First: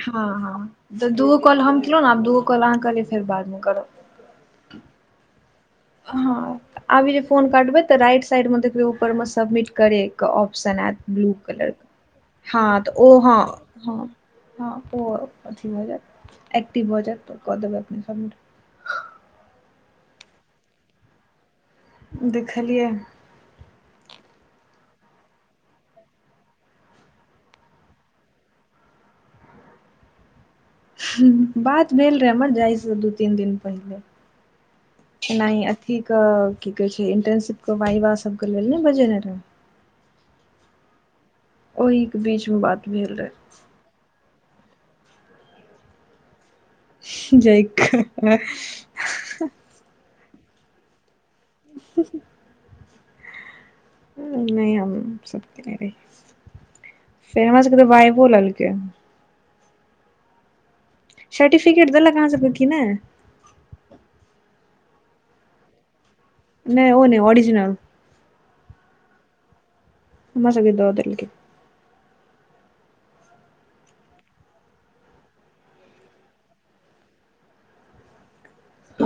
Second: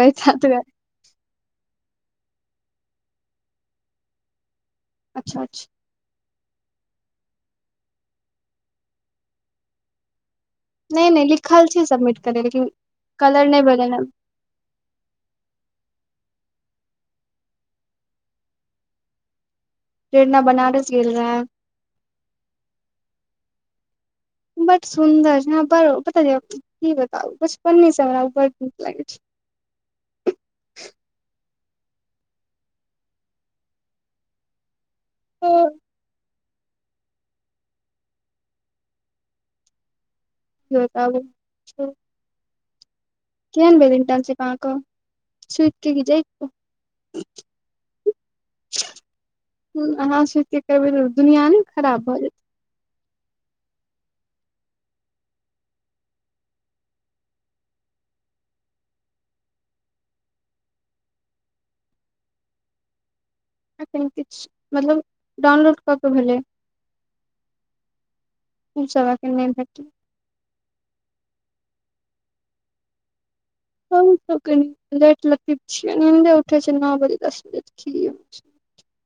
हँ हँ तऽ दूगो कॉल हम केलहुँ ने आब दूगो कॉल अहाँ कहलियै फेर बादमे करब [inaudible] हँऽ आबी जे फोन काटबै तऽ राइट साइडमे देखबै ऊपरमे सबमिट करैके ऑप्शन नहि नहि ब्लू लिखल कलर छै सबमिट करै ह लेकिन तऽ ओ ह कलर नहि भेलै ह हन ह ओ अथी भऽ जायत एक्टिव भऽ जायत तऽ कऽ देबै अपने सबमिट पेरना बनारस गेल रहेै देखलियै [inaudible] बात भेल रहै हमर जाइसँ दू तीन दिन पहिले नहि अथीे क कि कहै छैय इंटर्नशिप के वाइबा सबके लेल ने बजेने रहै [inaudible] बीचमे बात भेल रहै केहन भेल इंटर्नशिप अहाँ के सुइत के कि जैइग क जैइग क अहाँ सोचे करबै त दुनिया ने खराब भऽ जेतै नहि हम सब केनै रहि से हमरा सब के तऽ वाइवा लेलके सर्टिफिकेट देलक अहाँ सबके कि नहि एखन किछु मतलब डाउनलोड कऽ के भेलै नहि ओ नहि ओऑरिजिनल ओ सब एखन नहि भेटि हमरा सब के द दल्लके हम त कनि लेट लतिफ छिय इन्हते उठे छिय नओ बजे दस बजे [inaudible] [inaudible]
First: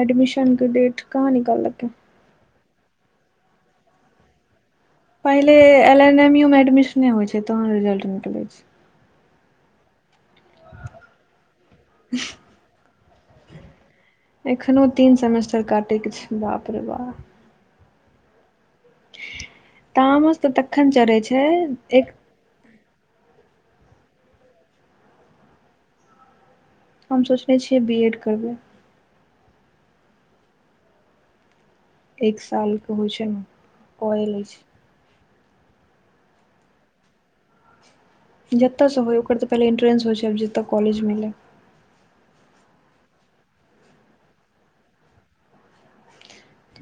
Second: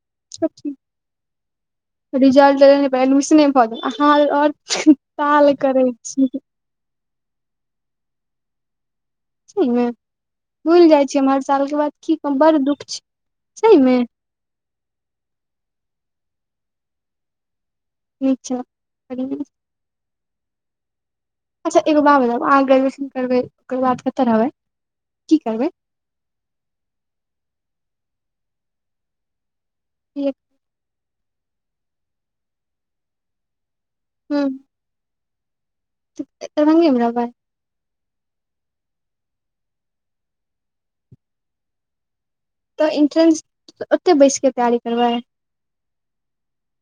एडमिशन के डेट कहाँ निकालकै [inaudible] पहिले करै एल एन छी एम यू मे एडमिशन होय छैय तहन रिजल्ट निकले छैय सही मे भुलि जाइ छिय हम हर साल के बाद की कहु बड दुःख छैय सही मे एखनो तीन सेमेस्टर काटैके छैय बाप रे बाप [inaudible] तामस तऽ तखन चढ़ै छैय अच्छा एगो बात बताब अहाँ ग्रेजुएशन करबै ओकर बाद कतऽ रहबै कि करबै हम सोचने छियै बी एड करबै ठीक एक साल कऽ होइ छैय कए लै अछि तऽ दरभंगे में रहबै जतय स होय ओकर तऽ पहिले इन्ट्रेन्स होइ छै आब जतऽ कॉलेज मिलै। तऽ इंट्रेंस [inaudible] ओतै बैस कऽ तैयारी करबै।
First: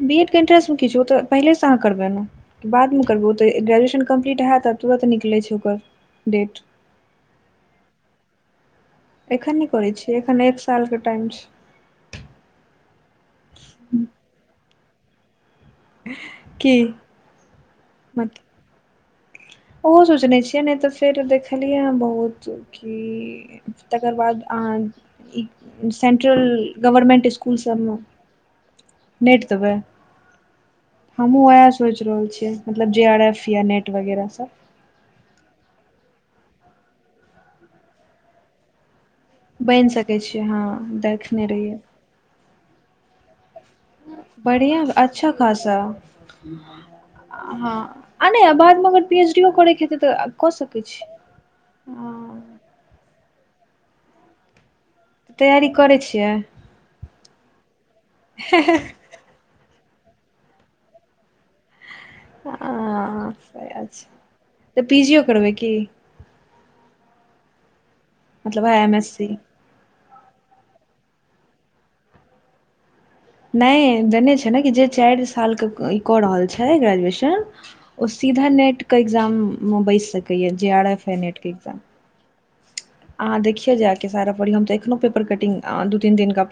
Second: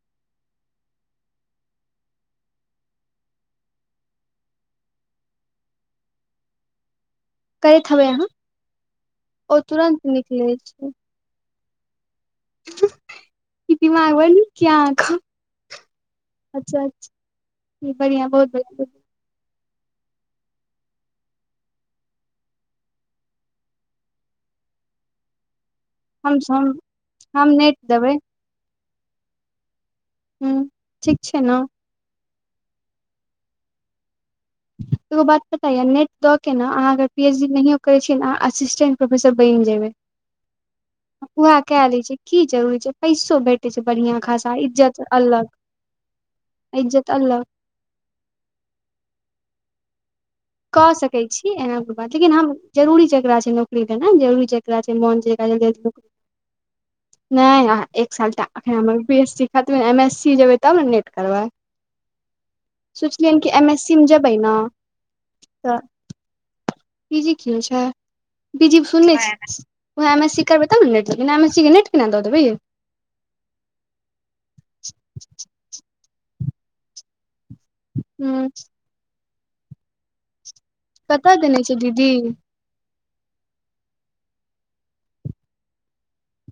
बीएड केँ इन्ट्रेंस में कि छै ओ तऽ पहिले स अहाँ करबै न बाद म करबो ओ तऽ ग्रेजुएशन कम्प्लीट हैत आ तुरन्त निकलै छैय ओकर डेट करैत हेबै अहाँ [inaudible] ओ एखन नै करै तुरंत छिय एखन निकलै एक साल छै कऽ टाइम छैय [inaudible] दिमाग बड़ नीक यऽ अहाँ कऽ [inaudible] की अच्छ अचछ [inaudible] बढ़िया मत बहुत बढ़िआ ओहो सोचने छियै नै तऽ फेर देखलियै ह बहुत की तकर बाद अहाँ ई हम सेन्ट्रल हम गवर्मेंट हम इसकुल नेट सभ म देबै नेट देबै हूँ ठीक [inaudible] छै हमहुँ ने वेह स सोच रहल छियै मतलब जे आर एफ या नेट वगैरह सब एगो बात पता य नेट दऽ केँ न अहाँ अगर पी एच डी नहियो करै छियै न अहाँ असिस्टेंट प्रोफेसर बनि जेबै सकै छियै हँ [inaudible] हम देखने उहै रहियै कै ले छै की जरूरी छै पैसो भेट बढ़ियां अच्छा खासा इज्जत अलग [inaudible] ह आ नै आ बाद म अगर पीएच डी ओ करैके हेतै तऽआब कऽ सकै छी इएह ओकर बाद लेकिन हम जरूरी जकरा छै नौकरी देनाय जरूरी छय वैह छै मोन जेकरा तैयारी लेग करै छियै [inaudible] नै अहाँ एक साल टा अखन हमर बी एस सी खत्मै एम एस सी जेबै तब न नेट करबै [inaudible] हँ सोचलियन हऽ कि एम एस सी में अच्छा जेबै न तऽ पी जीओ करबै की पी जी की होय छैय मतलब वएह एम एस सी [unintelligible] ओहाँ एम एस सी करबै तब न नेट देबै बिना एम एस सी केँ नेट केना दऽ देबै यै। नै देने छै न कि जे चाइर साल कऽ ई कऽ रहल छै ग्रेजुएशन ओ हूँ सीधा नेट कऽ एग्जाम म बैस सकैये जे आर एफ हइ कऽतऽ देने छैय दीदी अहा देखियौ जाय केँ सारा पढ़ियौ हम तऽ एखनो पेपर कटिंग आं दू तीन दिन का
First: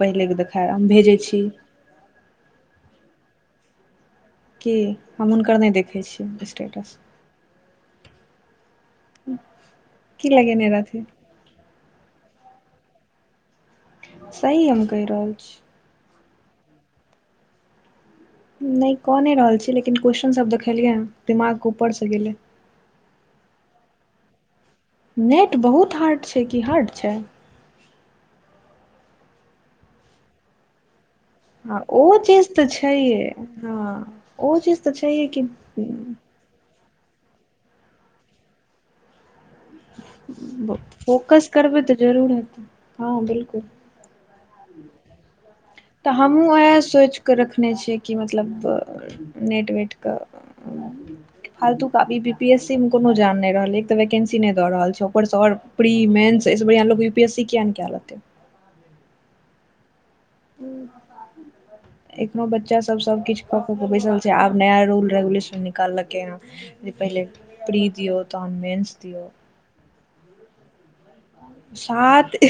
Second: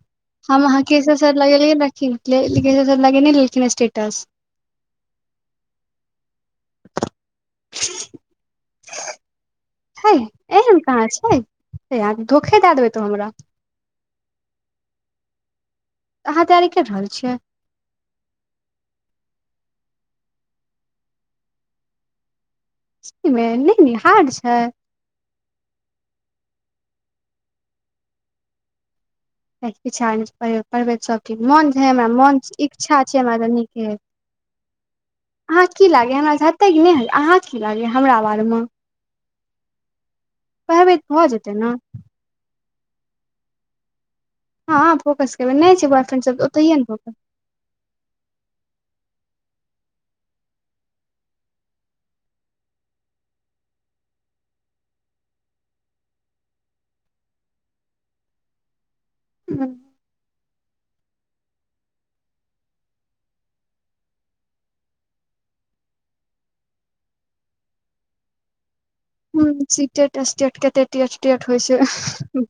हम अहाँ केसब सर लगेलियै ने कि केसर सर लगेने छलखिन स्टेटस की हम हुनकर नै देखै छियैन स्टेटस [inaudible] की लगेने रहथिन है अहाँ तऽ धोखे दै देबै तऽ हमरा सही हम कहि रहल छी अहाँ तैयारी कर रहल छियै नै कऽ नै रहल छीयै लेकिन क्वेश्चनसभ देखेलियै ह दिमाग कऽ ऊपर स गेलै सही में नै हार्ड छै। नेट बहुत हार्ड छै कि हार्ड छै [unintelligible] पढ़बै सब ठीक मोन छै हँ ओ हमरा मोन चीज तऽ इच्छा छै छैहे हमरा ज नीके हँ ओ चीज तऽ छैहे कि [inaudible] अहाँकेँ की लागैय हमरा स हेतै की नै अहाँ की लागैए हमरा बारे मऽ फोकस जेतै ने करबै तऽ जरूर हेतै हँ बिलकुल हँ अ फोकस करबै नै छै तऽ बॉयफ्रेंड सब हमहूँ तऽओतहियए उएह न फोकस सोचि कऽ रखने छियै कि मतलब नेट वेट कऽ [inaudible] फालतू कऽ आब बी पी एस सी मे कोनो जान नै रहलै एक तऽ वैकेंसी नै दऽ रहल छै ऊपर से और प्री मेन्स ऐ से बढ़िया लोक यू पी एस सी किया ने जेएलगतै फोकस [inaudible] एखनो बच्चा सब सबकिछु कऽ कऽ के बैसल छै आब नया रूल रेगुलेशन निकाललकै ह पहिले प्री दियौ तहन मेन्स दियौ। सीटेट एस्टेट एते टेटटेट होइ सात छै।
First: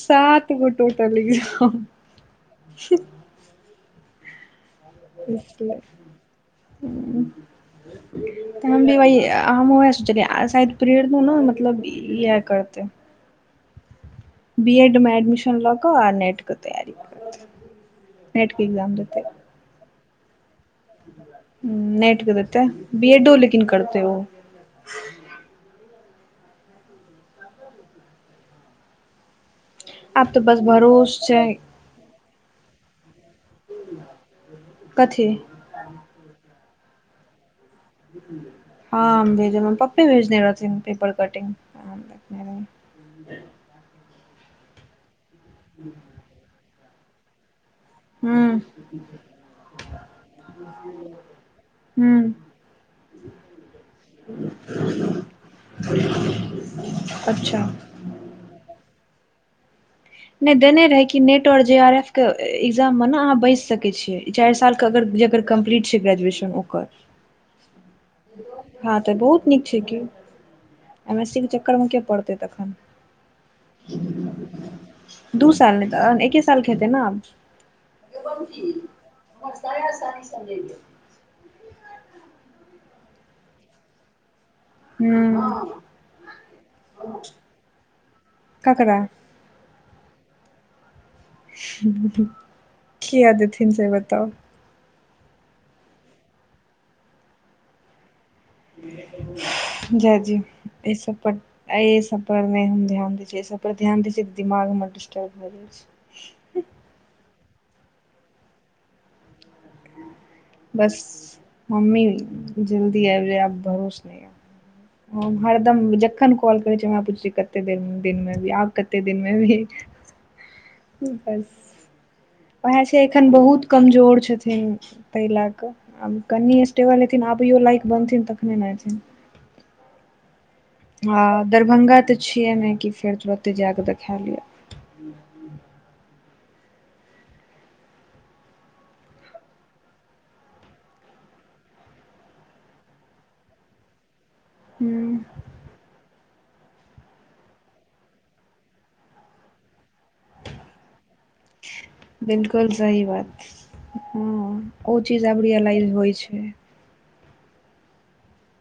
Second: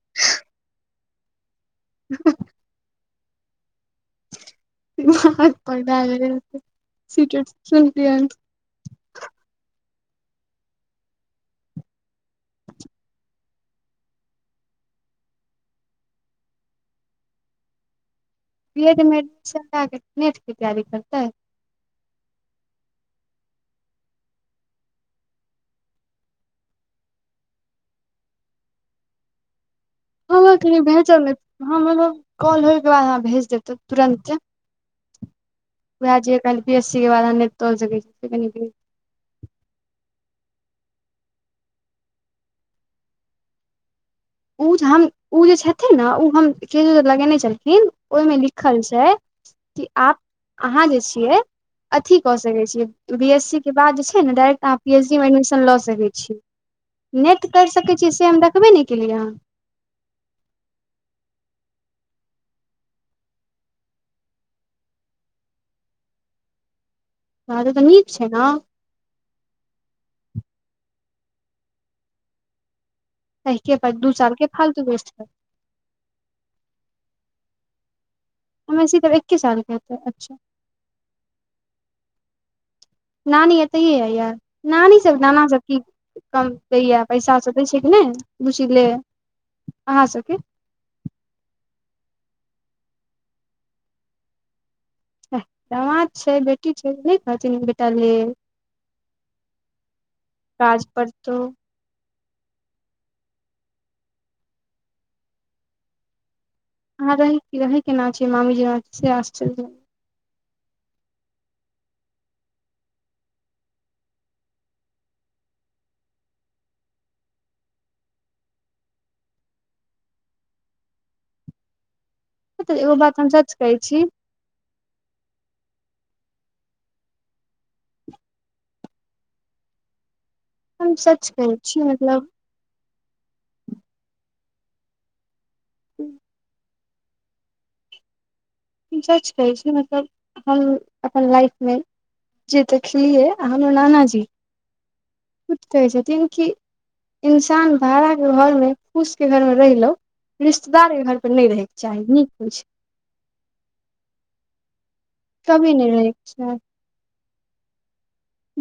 सात एकगो टोटल एग्जाम हह [inaudible] हक तऽ पढ़तायै सीटेट सुनतियन तऽ हम भी भ हम ओएह शायद प्रेरणा ने मतलब इएह करते। बी एड मे एडमिशन लऽ कऽ आ नेट के तैयारी करबै बी एड मे एडमिशन करा के नेट के तैयारी करतै। ह नेैट क देतै बी एडो लेकिन करतै ओ। आब तऽ वौवा बस कनी भह भरोस छै जाओनहम एनहौ कॉल होयके बाद अहाँ भेज देतहु तुरन्ते। कथी वएह जे क पी एस सी के बाद नेट पर। देखै छियै आमभेजने रहौ कते भेजने रहथिनह तय पर बटे ओ जे हम ओ जे लगें। ने छथिन ने ओ य। मेलिखल छै ओहिमे हूँ लिखल छै कि आ अहाँ जे छियै अथी हूँ कऽ सकैत छिये बी पी एस सी के बाद डायरेक्ट अहाँ पी एच डी मे एडमिशन लऽ सकैत छिये। नेट अच्छा करि सकैत छियै से हम देखबे नहि केलियैहन नहि देने रहै कि नेट आओर जे आर एफ के एग्जाममे ने अहाँ बैसि सकै छियै। इ चारि सालके अगरग्रेजुएशन कम्प्लीट छै ग्रेजुएशन ओकर। ह त तऽ नीक छै ने। हँ तऽ बहुत नीक छै की एम एस सी के चक्करमे के पड़तै तखन। त के दू सालके फालतू वेस्ट करतै दू साल नहि तहन एके साल हेतै ने। एम एस सी त एकै साल के हेते अच्छा। नानी ऐतय ये--य ई नानीसभ नानासभ की हूँ कमतैय पैसा सब दै छै कि नहि बुची ले ककरा अहाँ सभकें किया देथिन से बताउ दामाद छै बेटी छै नहि कहथिन बेटा ले--ल जाय दिअ काज ई सब पड़तौ पर एहि सब पर नहि हम ध्यान दै छियै एहि सब पर ध्यान दै छियै तऽ दिमाग हमर डिस्टर्ब भए जाइ छै। अहाँ रहै रहै के ना छियमामी जी हमरासे आश्चर्य लागै अछि बस मम्मी जल्दी आबि जाय बर आब भरोस नहि यै हरदम जखन कॉल करै छै हमरा पुछेल कते दिन ऐबहि आब कते दिन मे भी। [inaudible] बस उएह छै पता एगो पाईके ए। बात हम खन सच बहुत कहै छी कमजोर छथिन ताहि लए कऽ आब कनि स्टेबल हेथिन आबियौ लाइक बनथिन तखने ने एेथिन। हम हाँ सच कहै छी दरभंगा तऽ मतलब छियै ने कि फेर आओतै देखा लिअ। ह्म। [inaudible] हम सच कहै छी ना मतलब हम अपन लाइफमे जी देखलियै आ हमर नाना जी हूँ। खुद कहै छथिन कि इंसान भाड़ा के घर मे फूश के घर मे रहिलौ रिश्तेदार के घर पे नै रहहि बिल्कुल सही बात छै ओ चीज आब कभी नहि रियलाइज होइ रहैके छै। चाही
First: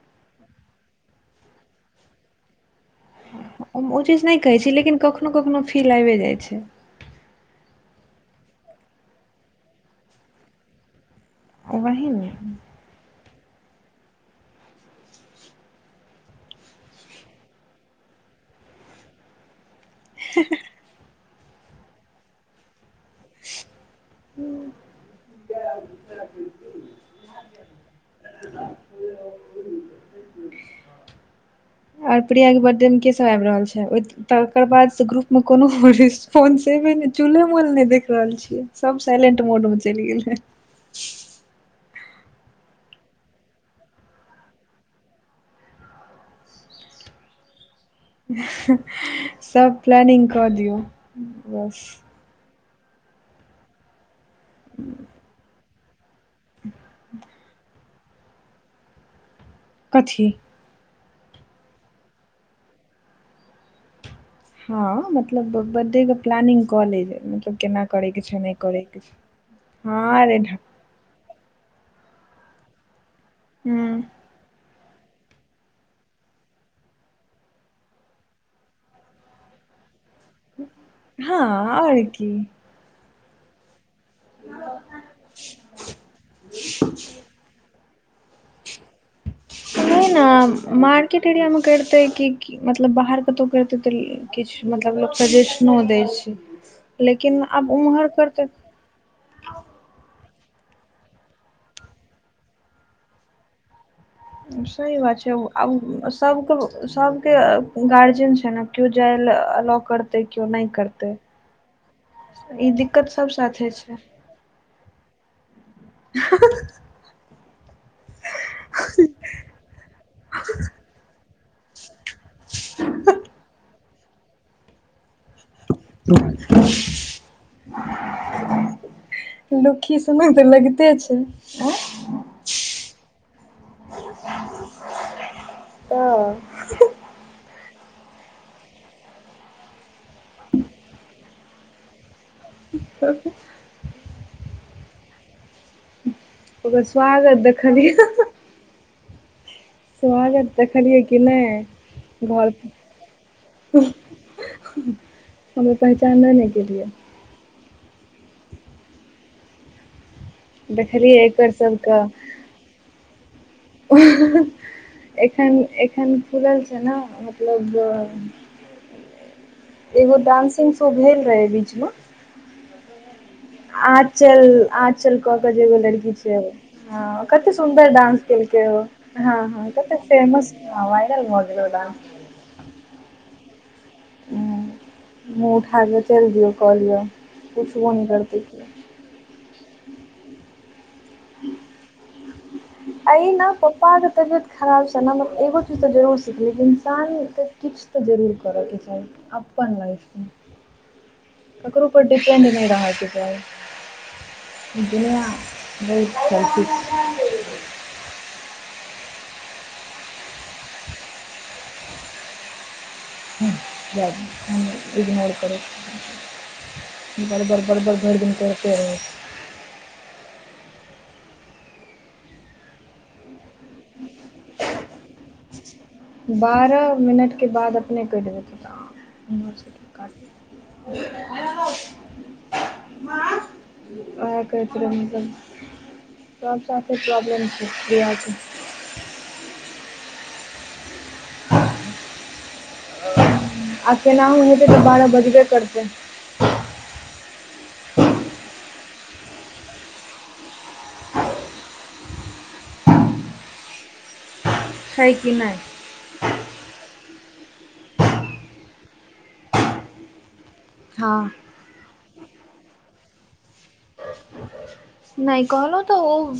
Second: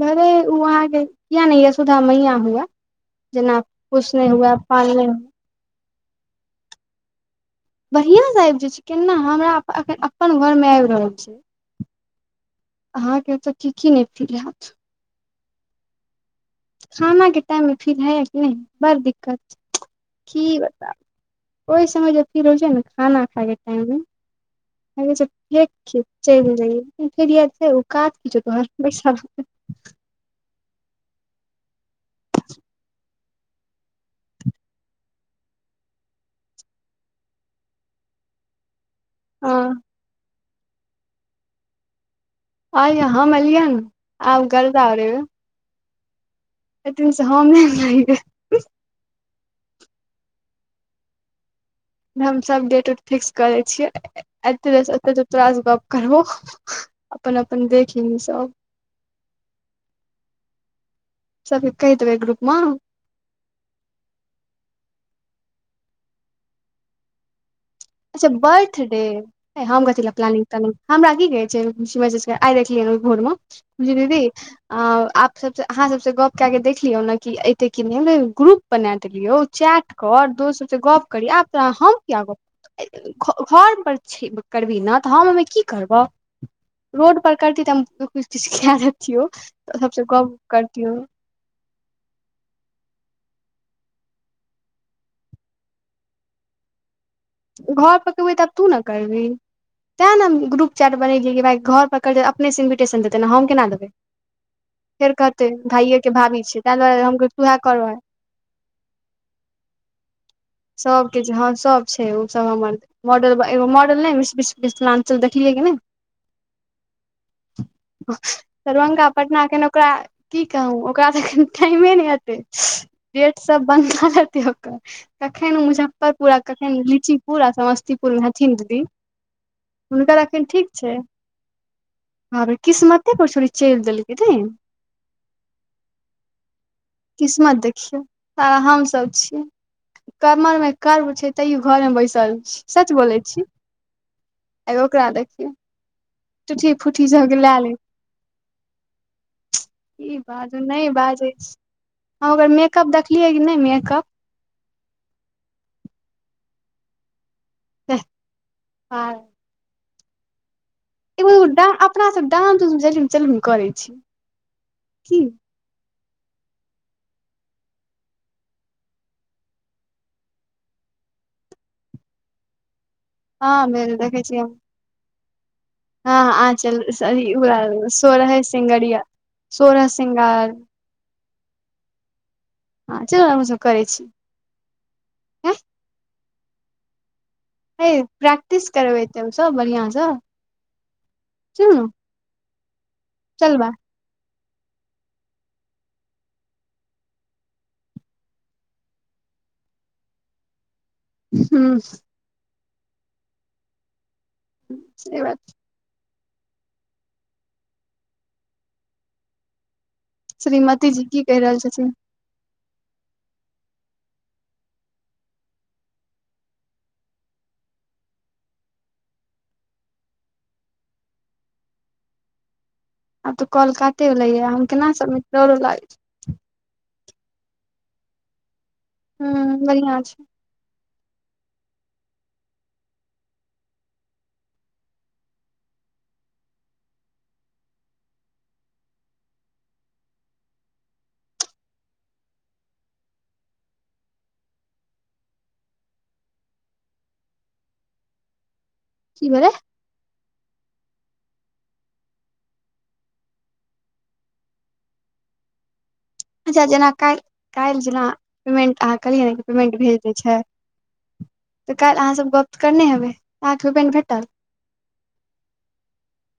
भले उ अहाँके किया नै यसोधा मैया हुए। जेना हम ओ चीज पोसने नै हुए कहै छी लेकिन पालने हुए कखनो कखनो फील आबे जाइ छै। बढ़ियां स आबि जाय छै केना हमरा अपन घर मे आबि रहल छै। वही ने। अहाँके तऽ की की ने फील हैत। खाना के टाइम मे फील ह या की नै बड़ दिक्कत खी बताउ ओहि समय जे फील हो छै न खाना खायके टाइम मे। हूँ मोन होई छै फेंक कऽ चलि जइए लेकिन काज की छौ तोहर [unintelligible] [inaudible] आर प्रीया के बडे मे के सब आईब रहल छै ओत तकर बाद स ग्रुप मे कोनो रीस्पॉंसेवे नै चूले मोल नै देख रहल छियै सब साइलेंट हँ मोड मे चलि गेलै आइ हम एलियै न आब गर्दा उड़ेबै। तय दिन स हम नै उरेलियै सब प्लानिंग कऽ दियौ बस। हम सब डेट उट फिक्स क दै छिए, एते [unintelligible] तोरा स गप करबो अपन अपन देखी लिहै सब कथी सबके कहिदेबै ग्रुप मे हाँ, मतलब बडे के प्लानिंग कऽ लै मतलब केना करे के अच्छा छै नहि बर्थ करे डे, के छै नै हम कथीला हँ रे प्लानिंग ढ तलानिंग हमरा की कहै छै शिव चस् आइ देखलियै ओहि भोर मे जे हूँ दीदी अ, आप सब अहाँ सबसे गप क के देखलियौ ने कि एते की नै ग्रुप! बनाएत कियो चैट क, आओर दोस्त सब से गप करी। हँ आब त हम आओर किया गप? की घर पर छी करबही न तऽ हम ओमे की करबौ रोड पर करती तऽ हम किछ खय देतियो तऽ सबसे गप करतियौ क एतै किी [unintelligible] मतलब, बाहर कतौ करतै तऽ किछु मतलब सेजशनो दै छै लेकिन आब घर ओम्हर प करबै तऽ करतै आब तू न करबी तैँ न हम ग्रुप चाट बनेलियै कि भाय घर करितै त अपने सँ इन्विटेशन देतै, न हम केना देबै सही फेर बात छै, कहतै भाइये आब के भाभी छै ताहि सबके दुआरे हम सबके कहलियै तोहे करबे गार्जियन छै न की ओ जाइला अ लाउकर त कीयो नै सबके के जहाँ, सब छै, ओ सब हमर दिक्कत सब मॉडल एगो साथे छै मॉडल नै बीस बीस मिथि लाञ्चल देख ठीके ने [unintelligible] [inaudible] दरभंगा, पटना केन ओकरा की कहू, ओकरा त अखन टाइमे नै हतै गेट सब बन्द क लेत ओकर कखन मुजफर [unintelligible] जफपुर आ कखन लीची पुर आ समस्तीपुरमे हथिन, दीदी लुखी हुनकर समग तऽ लगिते छै। आ हमर किस्मते पर छुरी चलि देलकै दीदी हा किस्मत देखियै और हम सभ छी कमर मे कर्व छै। तैयो घोर में बैसल छी सच बोलै छी एगो ओकरा देखियौ। टूठी ओकर फूठी सब के स्वागत लए ले देखलियै हा ई स्वागत बाजू नहि देखलियै कि बाजै छी नहि हम ओकर घोर मेकअप देखलियै कि नहि मेकअप हमर पहचान नहि ने कियै हा देखलियै एकर सभ के अपना सब डांस उंस जलुम चलुम करै छी की एखन एखन खुलल छै। ने मतलब एगो डानंसिंग शो भेल रहय बीच में हँ भेल देखै छियै हम आचल आचल क के जे एगो लड़की हँ छै। आँचल हाँ ओ सॉरी कते सुंन्दर डांस सोरहे केलकै ओ सिंगरिया हाँ ओ सोरह तऽ श्रृंगार फेमस वायरल व गेलो डांस हा चालू हम सभ करै छी। हूँ एं मुँह उठा के चलि दिय औ कह लिय आ हे प्रैक्टिस करबै तऽ सभ बढिया सँ सुनू अइना पप्पा आ त जते खराब‌ समय ने में एगो चीज त जरूर सिखलिये कि इन्सान के किछु त जरूर कर के चाही अपन अप्पन वाला के हूँ ककरो पर दिपेंड नै होइ के चाही से बात बहुत सभ चीज श्रीमती जी की कहि रहल छथिन हा जखन हम इग्नोर करू बरबर बरबर भरि दिन करते रहै छै। आब तो कॉल काटे रहले ह हम केना सभ के लाग बारह मिनटके बाद अपने कटि देथि तऽ अपने हूँ के बढ़ियां छै देबै हा हो ओएह कह रहै छै। सभ साथे प्रॉब्लम छै। आब केनहो हेतै तऽ बारह बजबे करतै कि भेलै हइ कि नहि। अच्छा जेना काल्हि काल्हि जेना पेमेन्ट अहाँ कहलियै ने पेमेन्ट भेज दै छै। हा तऽ काल्हि अहाँसभ गप करने हेबै अहाँके पेमेंट भेटल नहि कहलो त ऊ